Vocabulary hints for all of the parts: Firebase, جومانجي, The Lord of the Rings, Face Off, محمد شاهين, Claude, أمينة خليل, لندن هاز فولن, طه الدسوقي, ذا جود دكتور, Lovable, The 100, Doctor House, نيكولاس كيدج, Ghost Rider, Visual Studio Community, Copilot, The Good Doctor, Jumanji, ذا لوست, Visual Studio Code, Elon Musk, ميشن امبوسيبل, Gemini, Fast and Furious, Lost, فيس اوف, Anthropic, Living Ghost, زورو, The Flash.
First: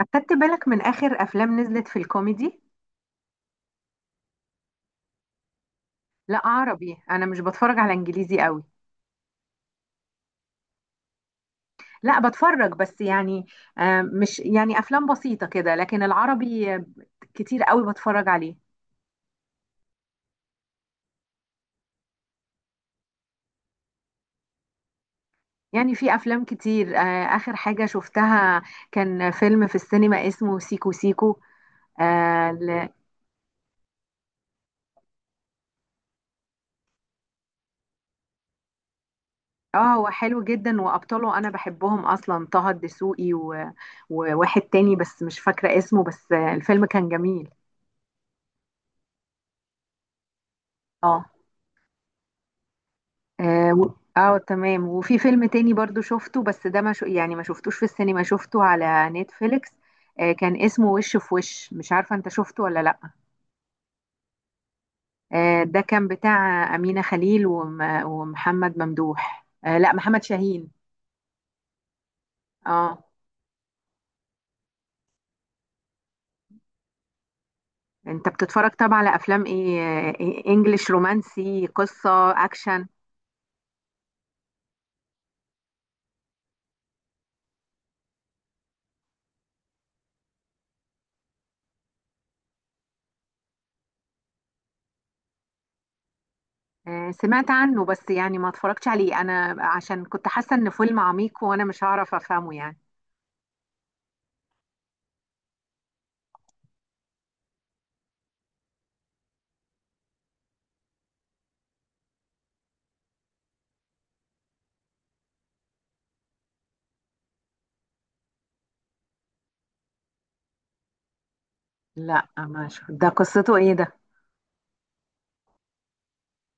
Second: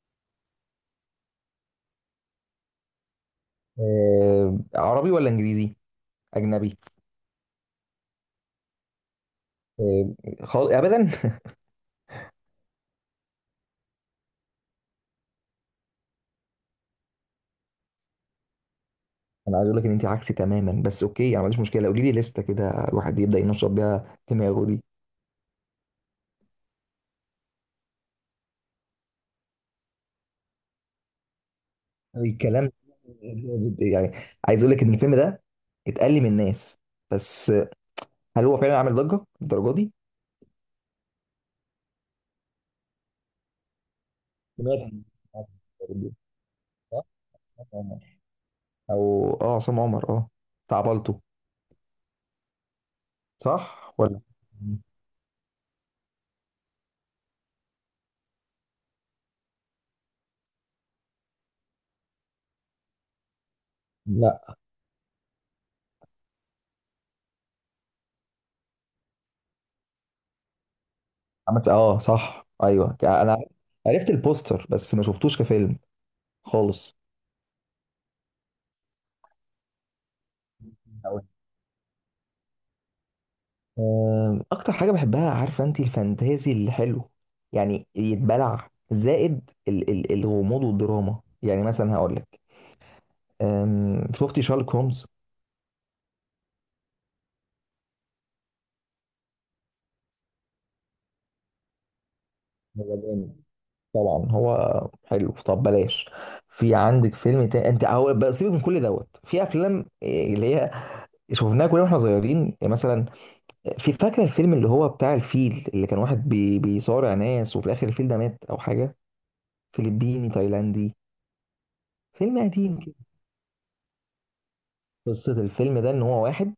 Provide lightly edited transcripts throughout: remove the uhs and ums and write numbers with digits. أخدت بالك من آخر أفلام نزلت في الكوميدي؟ آه، عربي ولا انجليزي؟ لا، اجنبي. عربي، أنا مش بتفرج على إنجليزي قوي. آه، ابدا. لا، بتفرج بس يعني مش يعني أفلام بسيطة كده، لكن العربي كتير قوي بتفرج عليه. انا عايز اقول لك ان انت عكسي تماما، بس اوكي، انا ما عنديش مشكله، قولي لي لسته كده الواحد يبدا ينشط بيها دماغه دي. يعني في أفلام كتير، آخر حاجة شفتها كان فيلم في السينما اسمه سيكو سيكو. آه الكلام، ل- يعني عايز اقول لك ان الفيلم ده اتقل من الناس، بس هل هو فعلا عامل ضجه الدرجه دي؟ هو حلو جدا، وأبطاله أنا بحبهم أصلا، طه الدسوقي و- وواحد سمعت تاني عن- بس مش فاكرة اسمه، بس الفيلم صح؟ كان جميل. او اه، عصام عمر، اه بتاع بالطو، آه صح ولا تمام. وفي فيلم تاني برضو شفته، بس ده ما شو يعني ما شفتوش في السينما، شفته على نتفليكس. كان اسمه وش في وش، مش عارفة انت شفته ولا لا. لا؟ آه، ده كان بتاع أمينة خليل وم- ومحمد ممدوح، لا، محمد شاهين. عملت اه، صح ايوه، اه، انا عرفت البوستر بس ما شفتوش كفيلم خالص. انت بتتفرج طبعا على افلام ايه؟ انجليش، أوي. رومانسي، قصة، اكشن. اكتر حاجه بحبها، عارفه انت، الفانتازي اللي حلو، يعني يتبلع، زائد ال الغموض والدراما. يعني مثلا هقول لك، شفتي شارلوك هومز؟ آه، سمعت عنه، بس يعني ما اتفرجتش عليه انا عشان كنت حاسة ان فيلم عميق، وانا مش هعرف افهمه يعني. هو جامد. طبعا هو حلو. طب بلاش. في عندك فيلم تاني، انت هو بقى سيبك من كل دوت، في افلام إيه، اللي هي شفناها كلنا واحنا صغيرين، يعني مثلا في فاكره الفيلم اللي هو بتاع الفيل، اللي كان واحد بي بيصارع ناس، وفي الاخر الفيل ده مات او حاجه. فلبيني تايلاندي. لا، فيلم ما قديم شف- كده. ده قصته ايه؟ ده قصة الفيلم ده إن هو واحد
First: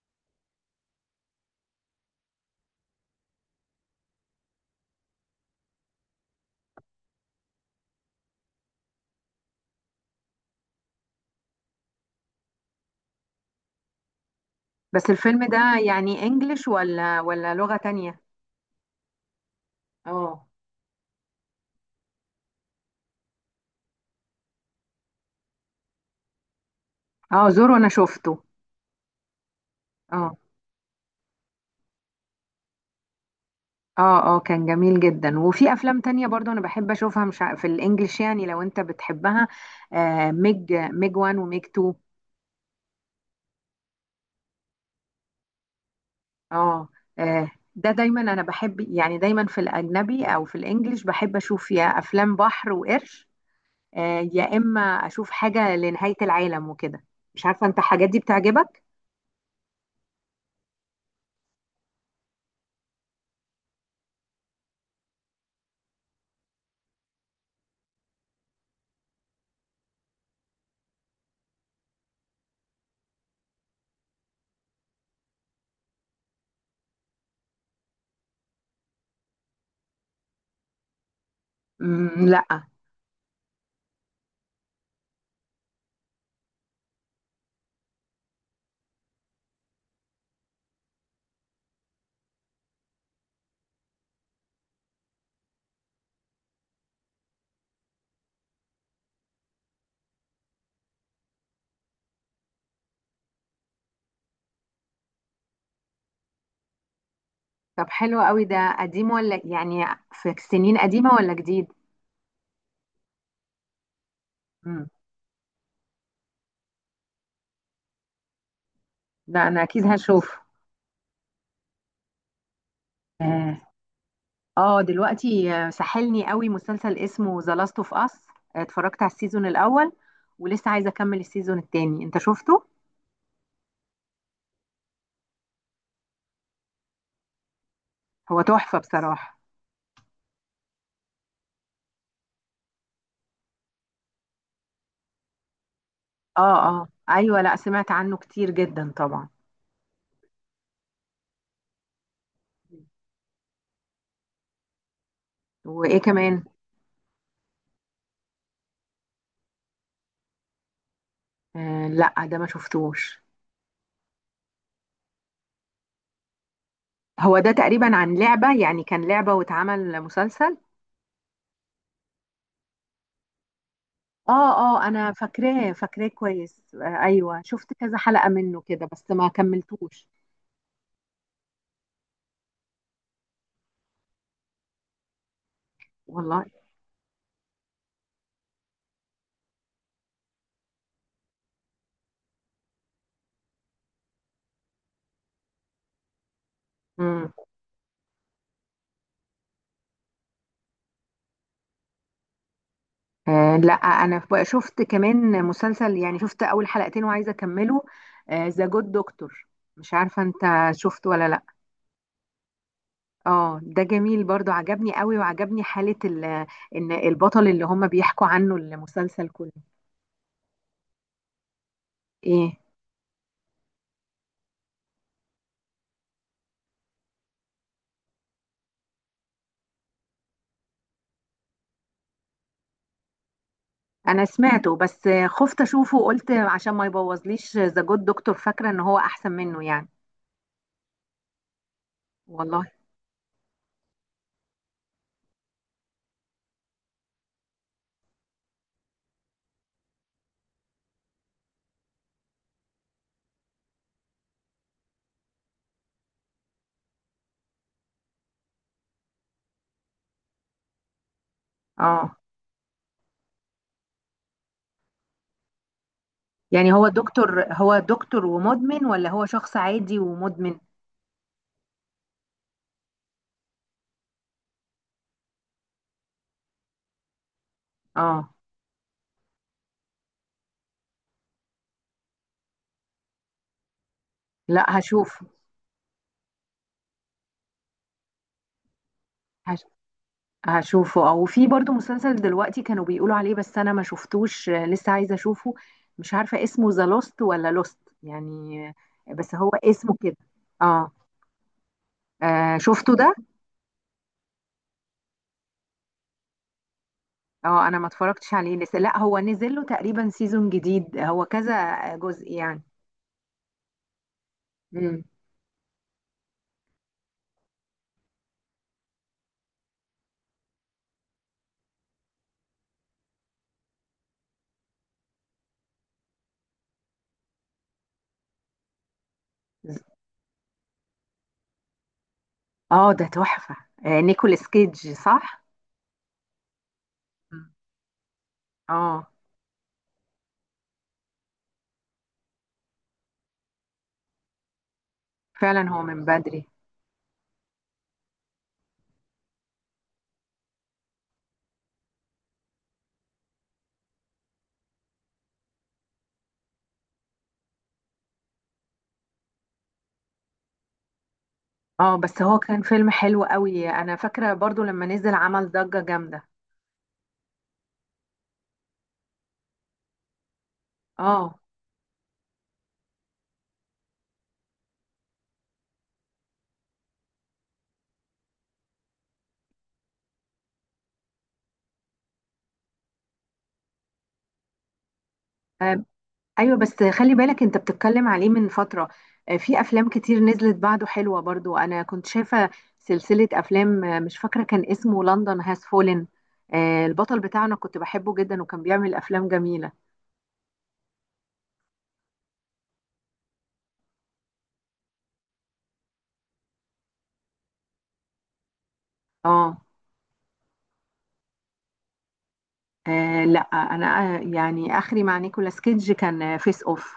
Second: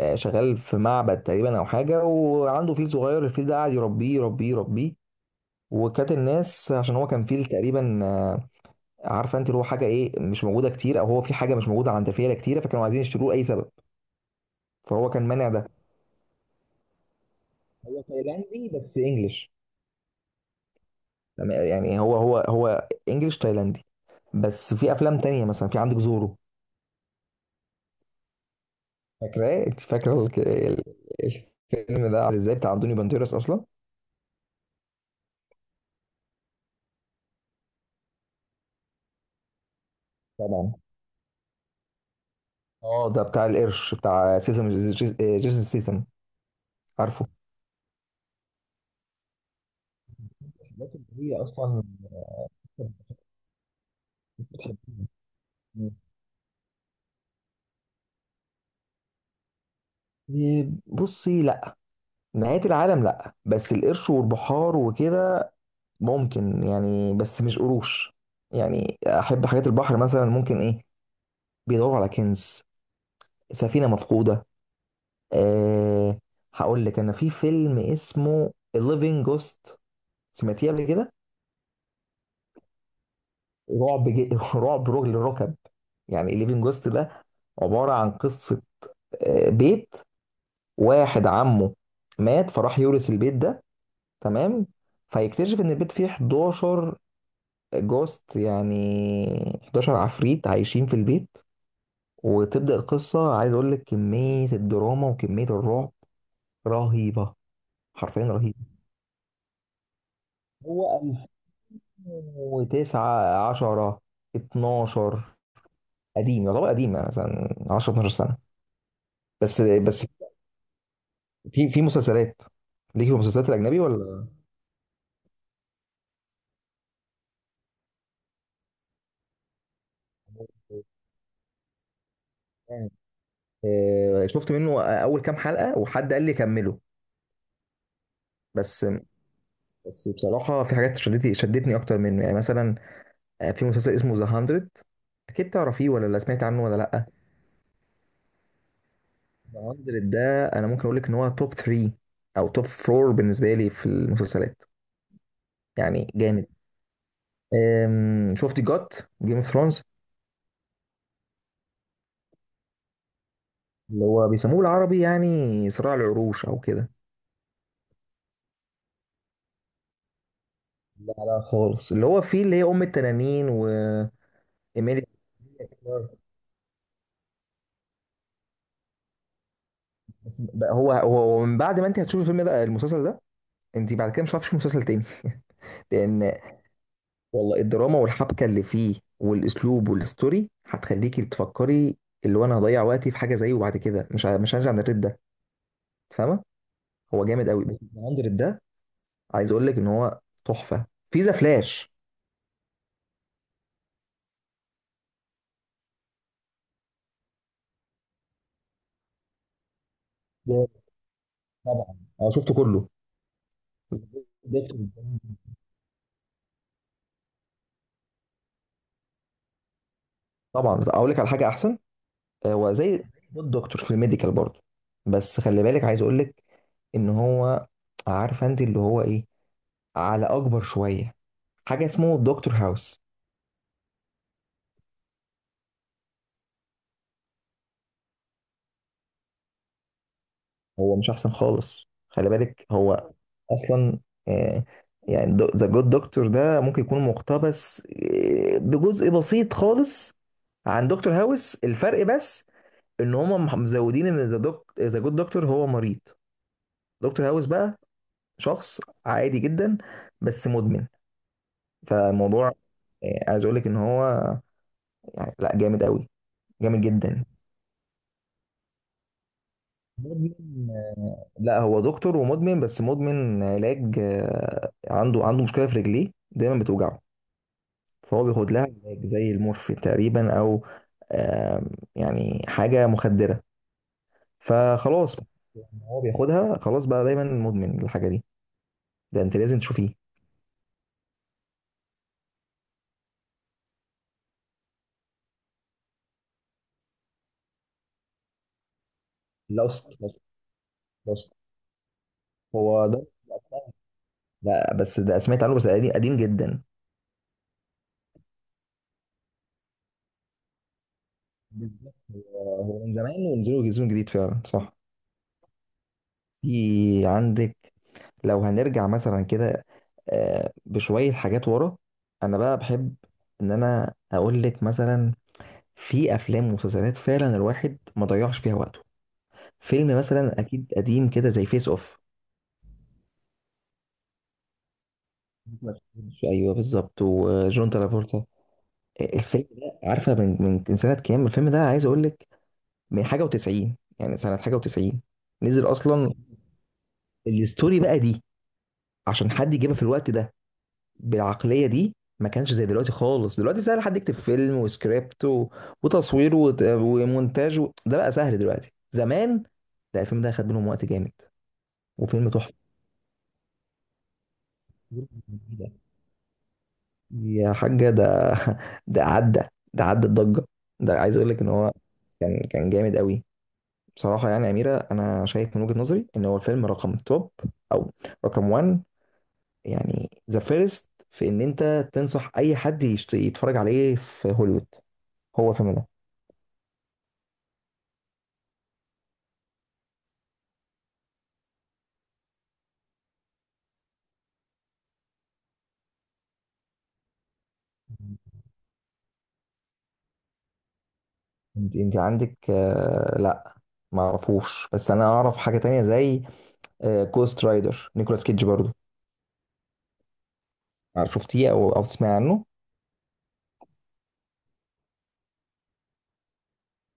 شغال في معبد تقريبا أو حاجة، وعنده فيل صغير، الفيل ده قاعد يربيه يربيه يربيه. وكانت الناس، عشان هو كان فيل تقريبا، عارفة أنت اللي هو حاجة إيه مش موجودة كتير، أو هو في حاجة مش موجودة عند فيلة كتيرة، فكانوا عايزين يشتروه لأي سبب، بس فهو كان الفيلم مانع ده. ده يعني انجليش ولا لغة هو تانية؟ تايلاندي بس إنجلش. اه. تمام، يعني هو إنجلش تايلاندي. بس في أفلام تانية، مثلا في عندك زورو، اه، زورو انا شفته. فاكراه أنت؟ فاكرة اه، الفيلم ده عامل إزاي، بتاع أنطونيو بانتيرس أصلا؟ اه، اه، كان جميل جدا. وفي افلام تانية برضو انا بحب اشوفها، مش ع- في الانجليش يعني لو انت بتحبها. ميج، طبعا. ميج وان، وميج تو. اه، ده بتاع القرش، بتاع سيسم جيسون سيسم، اه، عارفه؟ ده دايما انا بحب، يعني دايما في الاجنبي او في الانجليش لكن بحب هي اشوف اصلا يا افلام بحر وقرش، يا بتحب. اما اشوف حاجة لنهاية العالم وكده. مش عارفة انت الحاجات دي بتعجبك؟ إيه، بصي، لا، نهاية العالم لا، بس القرش والبحار وكده ممكن، يعني بس مش قروش، يعني احب حاجات البحر، مثلا ممكن ايه، بيدوروا على كنز، سفينة مفقودة. أه، هقول لك، انا في فيلم اسمه Living Ghost، سمعتيه قبل كده؟ مم، لا. رعب جي... رعب رجل الركب، يعني Living Ghost ده عبارة عن قصة بيت، واحد عمه مات فراح يورث البيت ده، تمام، فيكتشف ان البيت فيه 11 جوست، يعني 11 عفريت عايشين في البيت، وتبدأ القصة. عايز اقول لك، كمية الدراما وكمية الرعب رهيبة، طب حلو حرفيا قوي، ده رهيبة. قديم ولا يعني في سنين هو قديمة ولا جديد؟ 2009، 10، مم. 12. قديم، يعتبر قديم، يعني مثلا 10، 12 سنة. لا، بس انا اكيد بس هشوف. في في مسلسلات، ليك في المسلسلات اه. الأجنبي ولا؟ دلوقتي سحلني قوي مسلسل اسمه ذا لاست اوف اس. اتفرجت على السيزون الاول، ولسه عايزة اكمل السيزون التاني، انت شفته؟ شفت منه اول كام حلقه، وحد قال لي كمله. هو تحفة بس بصراحة. بس، بصراحه في حاجات شدتني شدتني اكتر منه، يعني مثلا في مسلسل اسمه ذا 100، اكيد تعرفيه ولا لا، سمعت عنه اه. ولا اه، لا؟ ايوه. لا، سمعت عنه كتير جدا طبعا. ذا 100، ده انا ممكن اقول لك ان هو توب 3، او توب 4 بالنسبه لي في المسلسلات. وايه يعني كمان؟ جامد. شفت جوت جيم اوف ثرونز؟ آه، لا، ده ما شفتوش. اللي هو بيسموه بالعربي، يعني صراع العروش او كده. هو ده تقريبا عن لعبة، يعني كان لعبة واتعمل مسلسل. لا لا خالص، اللي هو فيه اللي هي ام التنانين وايميلي. اه. اه، انا فاكراه فاكراه كويس. ايوه، شفت كذا حلقة منه كده بس ما كملتوش. هو من بعد ما انت هتشوف الفيلم ده المسلسل ده، انت بعد كده مش هتعرفش مسلسل تاني. لان، والله. والله الدراما والحبكه اللي فيه والاسلوب والستوري، هتخليكي تفكري اللي هو انا هضيع وقتي في حاجه زيه بعد كده، مش عايز عن الريد ده، فاهمه؟ هو امم. جامد قوي، بس الهاندرد ده عايز اقول لك ان هو تحفه. في ذا فلاش. لا، انا شفت كمان مسلسل، يعني شفت اول حلقتين وعايزة اكمله، ذا جود دكتور. مش عارفة انت جامد. شفته ولا لا. طبعا انا شفته كله. اه، ده جميل برضو، عجبني قوي، وعجبني حالة ان البطل اللي هم بيحكوا عنه المسلسل كله. طبعا، بس اقول لك على حاجه احسن. ايه؟ هو زي الدكتور في الميديكال برضه، بس خلي بالك، عايز اقول لك ان هو، عارفه انت اللي هو ايه، على اكبر شويه، حاجه اسمه دكتور هاوس. انا سمعته، بس خفت اشوفه وقلت عشان ما يبوظليش ذا جود دكتور. فاكرة ان هو احسن منه يعني. هو مش احسن خالص، خلي والله. بالك هو اصلا، آه، يعني ذا جود دكتور ده ممكن يكون مقتبس بجزء بسيط خالص عن دكتور هاوس. الفرق بس ان هم مزودين ان ذا دوك ذا جود دكتور هو مريض، دكتور هاوس بقى شخص عادي جدا، بس مدمن. اه. فالموضوع عايز اقول لك ان هو، يعني لا، جامد قوي، يعني جامد هو جدا. دكتور هو دكتور ومدمن ولا هو شخص عادي ومدمن؟ مدمن. لا، هو دكتور ومدمن، بس مدمن علاج. عنده مشكله في رجليه دايما بتوجعه، فهو اه. بياخد لها علاج زي المورفين تقريبا، او آه، يعني حاجه مخدره لا، فخلاص. هشوف. يعني هو بياخدها خلاص، بقى دايما مدمن الحاجه دي، ده انت لازم هش... تشوفيه. هشوفه. او في برضو مسلسل دلوقتي كانوا بيقولوا عليه، بس انا ما شفتوش، لسه عايزه اشوفه. مش عارفه اسمه ذا لوست ولا لوست يعني، بس هو اسمه لوست، كده. لوست، اه، لوست، هو شفته ده. ده. لا، بس ده سمعت عنه، بس قديم قديم جدا. اه، انا ما اتفرجتش عليه لسه. لا، هو نزل له تقريبا سيزون جديد، هو كذا بالظبط، جزء هو يعني. هو من زمان، ونزلوا جزء جديد فعلا، صح. مم. في عندك، لو هنرجع مثلا كده بشوية حاجات ورا، أنا بقى بحب إن أنا أقول لك مثلا في أفلام ومسلسلات فعلا الواحد ما ضيعش فيها وقته، فيلم مثلا أكيد قديم كده زي فيس أوف، اه، ده تحفه. نيكولاس كيدج، صح؟ ما تفهمش. أيوه بالظبط، مم. وجون ترافولتا. اه، الفيلم ده، عارفة من من سنة كام الفيلم ده؟ عايز أقول لك، من حاجة و90، يعني سنة حاجة و90 نزل فعلا هو من أصلا. بدري. الستوري بقى دي، عشان حد يجيبها في الوقت ده بالعقلية دي، ما كانش زي دلوقتي خالص. دلوقتي سهل حد يكتب فيلم وسكريبت و... وتصوير ومونتاج و...، ده بقى سهل دلوقتي. زمان لا، الفيلم ده خد منهم وقت جامد. اه، بس وفيلم هو تحفة، كان فيلم حلو قوي. انا فاكره برضو لما نزل عمل ضجه جامده. يا حاجة ده. ده عدى، ده عدى الضجة، ده عايز اقول اه، لك ان هو كان جامد قوي. بصراحة يعني يا أميرة، أنا شايف من وجهة نظري إن هو الفيلم رقم توب، أو رقم 1، يعني ذا فيرست في ان انت تنصح اي حد يتفرج عليه في هوليوود هو الفيلم آه، ده. ايوه بس خلي بالك انت بتتكلم عليه من فتره. في افلام كتير نزلت بعده حلوه برضو، انا كنت شايفه سلسله افلام، مش فاكره كان اسمه لندن هاز فولن. البطل بتاعنا كنت بحبه جدا وكان بيعمل افلام جميله. انت عندك، آه لا، ما اعرفوش، بس انا اعرف حاجه تانية زي آه، كوست رايدر، نيكولاس كيدج برضو. اه، شفتيه او تسمع عنه؟ لا، انا يعني اخري مع نيكولاس كيدج كان فيس اوف.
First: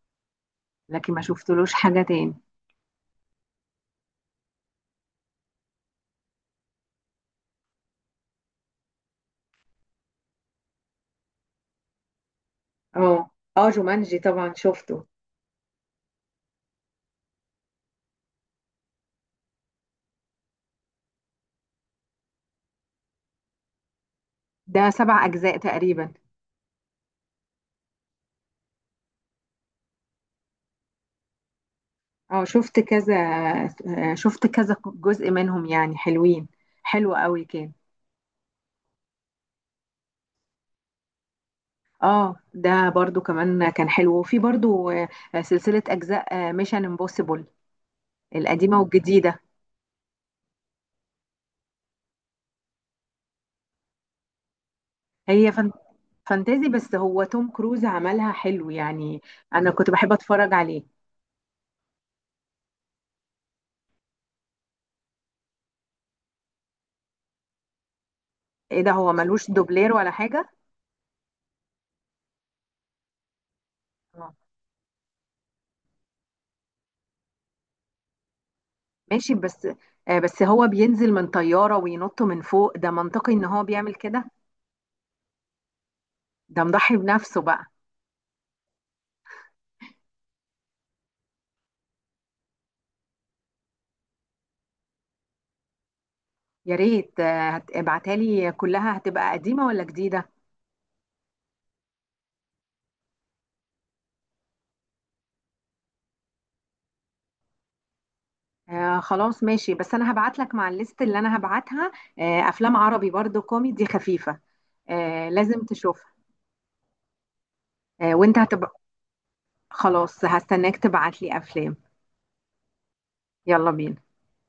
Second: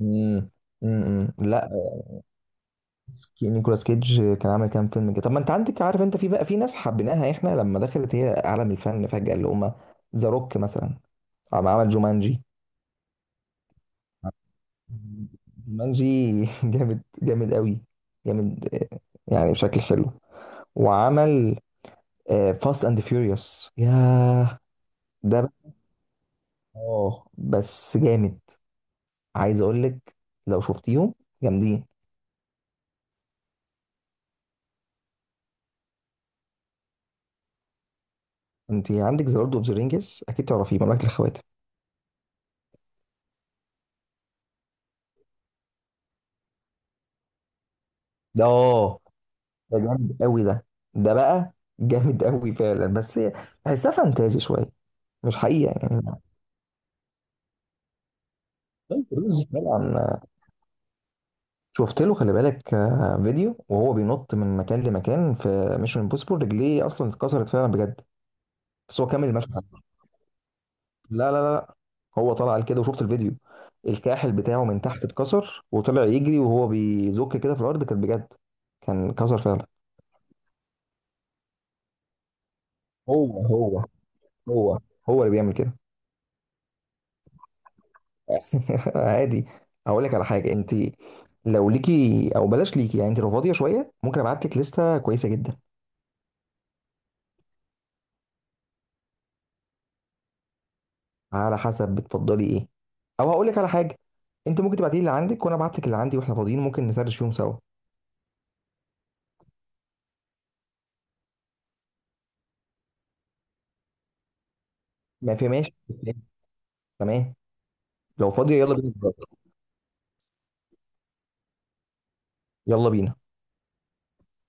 امم، لكن ما امم، لا. شفتلوش حاجه تاني. نيكولاس كيدج كان عامل كام فيلم كده. طب ما انت عندك، عارف انت، في بقى في ناس حبيناها احنا لما دخلت هي عالم الفن فجاه، اللي هم ذا روك مثلا عمل جومانجي، اه. اه، جومانجي طبعا شفته. مانجي. جامد، جامد قوي، جامد يعني، بشكل حلو. وعمل فاست اند فيوريوس، ياه ده سبع ده أجزاء بقى- تقريبا. اه بس جامد، عايز اقول لك لو شفتيهم جامدين. اه، شفت كذا. شفت كذا جزء منهم يعني حلوين. حلو قوي كان. انت عندك ذا لورد اوف ذا رينجز، اكيد تعرفيه، مملكة الخواتم. اه، ده برضو كمان كان حلو. وفي برضو سلسلة أجزاء ميشن امبوسيبل ده القديمة اه، والجديدة. ده جامد قوي ده، ده بقى جامد قوي فعلا، بس بحسها فانتازي شويه، مش هي حقيقه يعني. فانتازي، بس هو توم كروز عملها حلو طيب، يعني. رز أنا كنت بحب طبعا. أتفرج عليه. شفت له خلي بالك فيديو، وهو بينط من مكان لمكان في ميشن امبوسيبل، رجليه اصلا اتكسرت فعلا بجد، ايه ده، بس هو هو كمل ملوش المشهد. دوبلير ولا حاجة؟ لا لا لا لا. هو طلع قال كده وشفت الفيديو، آه. الكاحل بتاعه من تحت اتكسر، وطلع يجري وهو بيزك كده في الارض، كانت بجد كان ماشي كسر فعلا. بس. بس هو بينزل من طيارة وينط من فوق، ده منطقي إن هو هو هو بيعمل كده. هو هو اللي بيعمل كده. ده مضحي بنفسه بقى. عادي. اقول لك على حاجه، انت لو ليكي او بلاش ليكي، يعني انت لو فاضيه شويه، ممكن ابعت لك لسته كويسه جدا، يا ريت، ابعتها لي كلها، هتبقى قديمة ولا جديدة؟ على حسب بتفضلي ايه، او هقول لك على حاجه، انت ممكن تبعتي لي اللي عندك، وانا ابعت لك اللي عندي، واحنا فاضيين ممكن نسرش فيهم سوا. خلاص ماشي، بس انا هبعت لك مع الليست اللي انا هبعتها افلام عربي برضو كوميدي خفيفة، ما في لازم ماشي، تشوفها. تمام. لو وانت فاضيه هتبقى... يلا بينا دلوقتي، خلاص، هستناك تبعت لي افلام. يلا بينا. يلا بينا.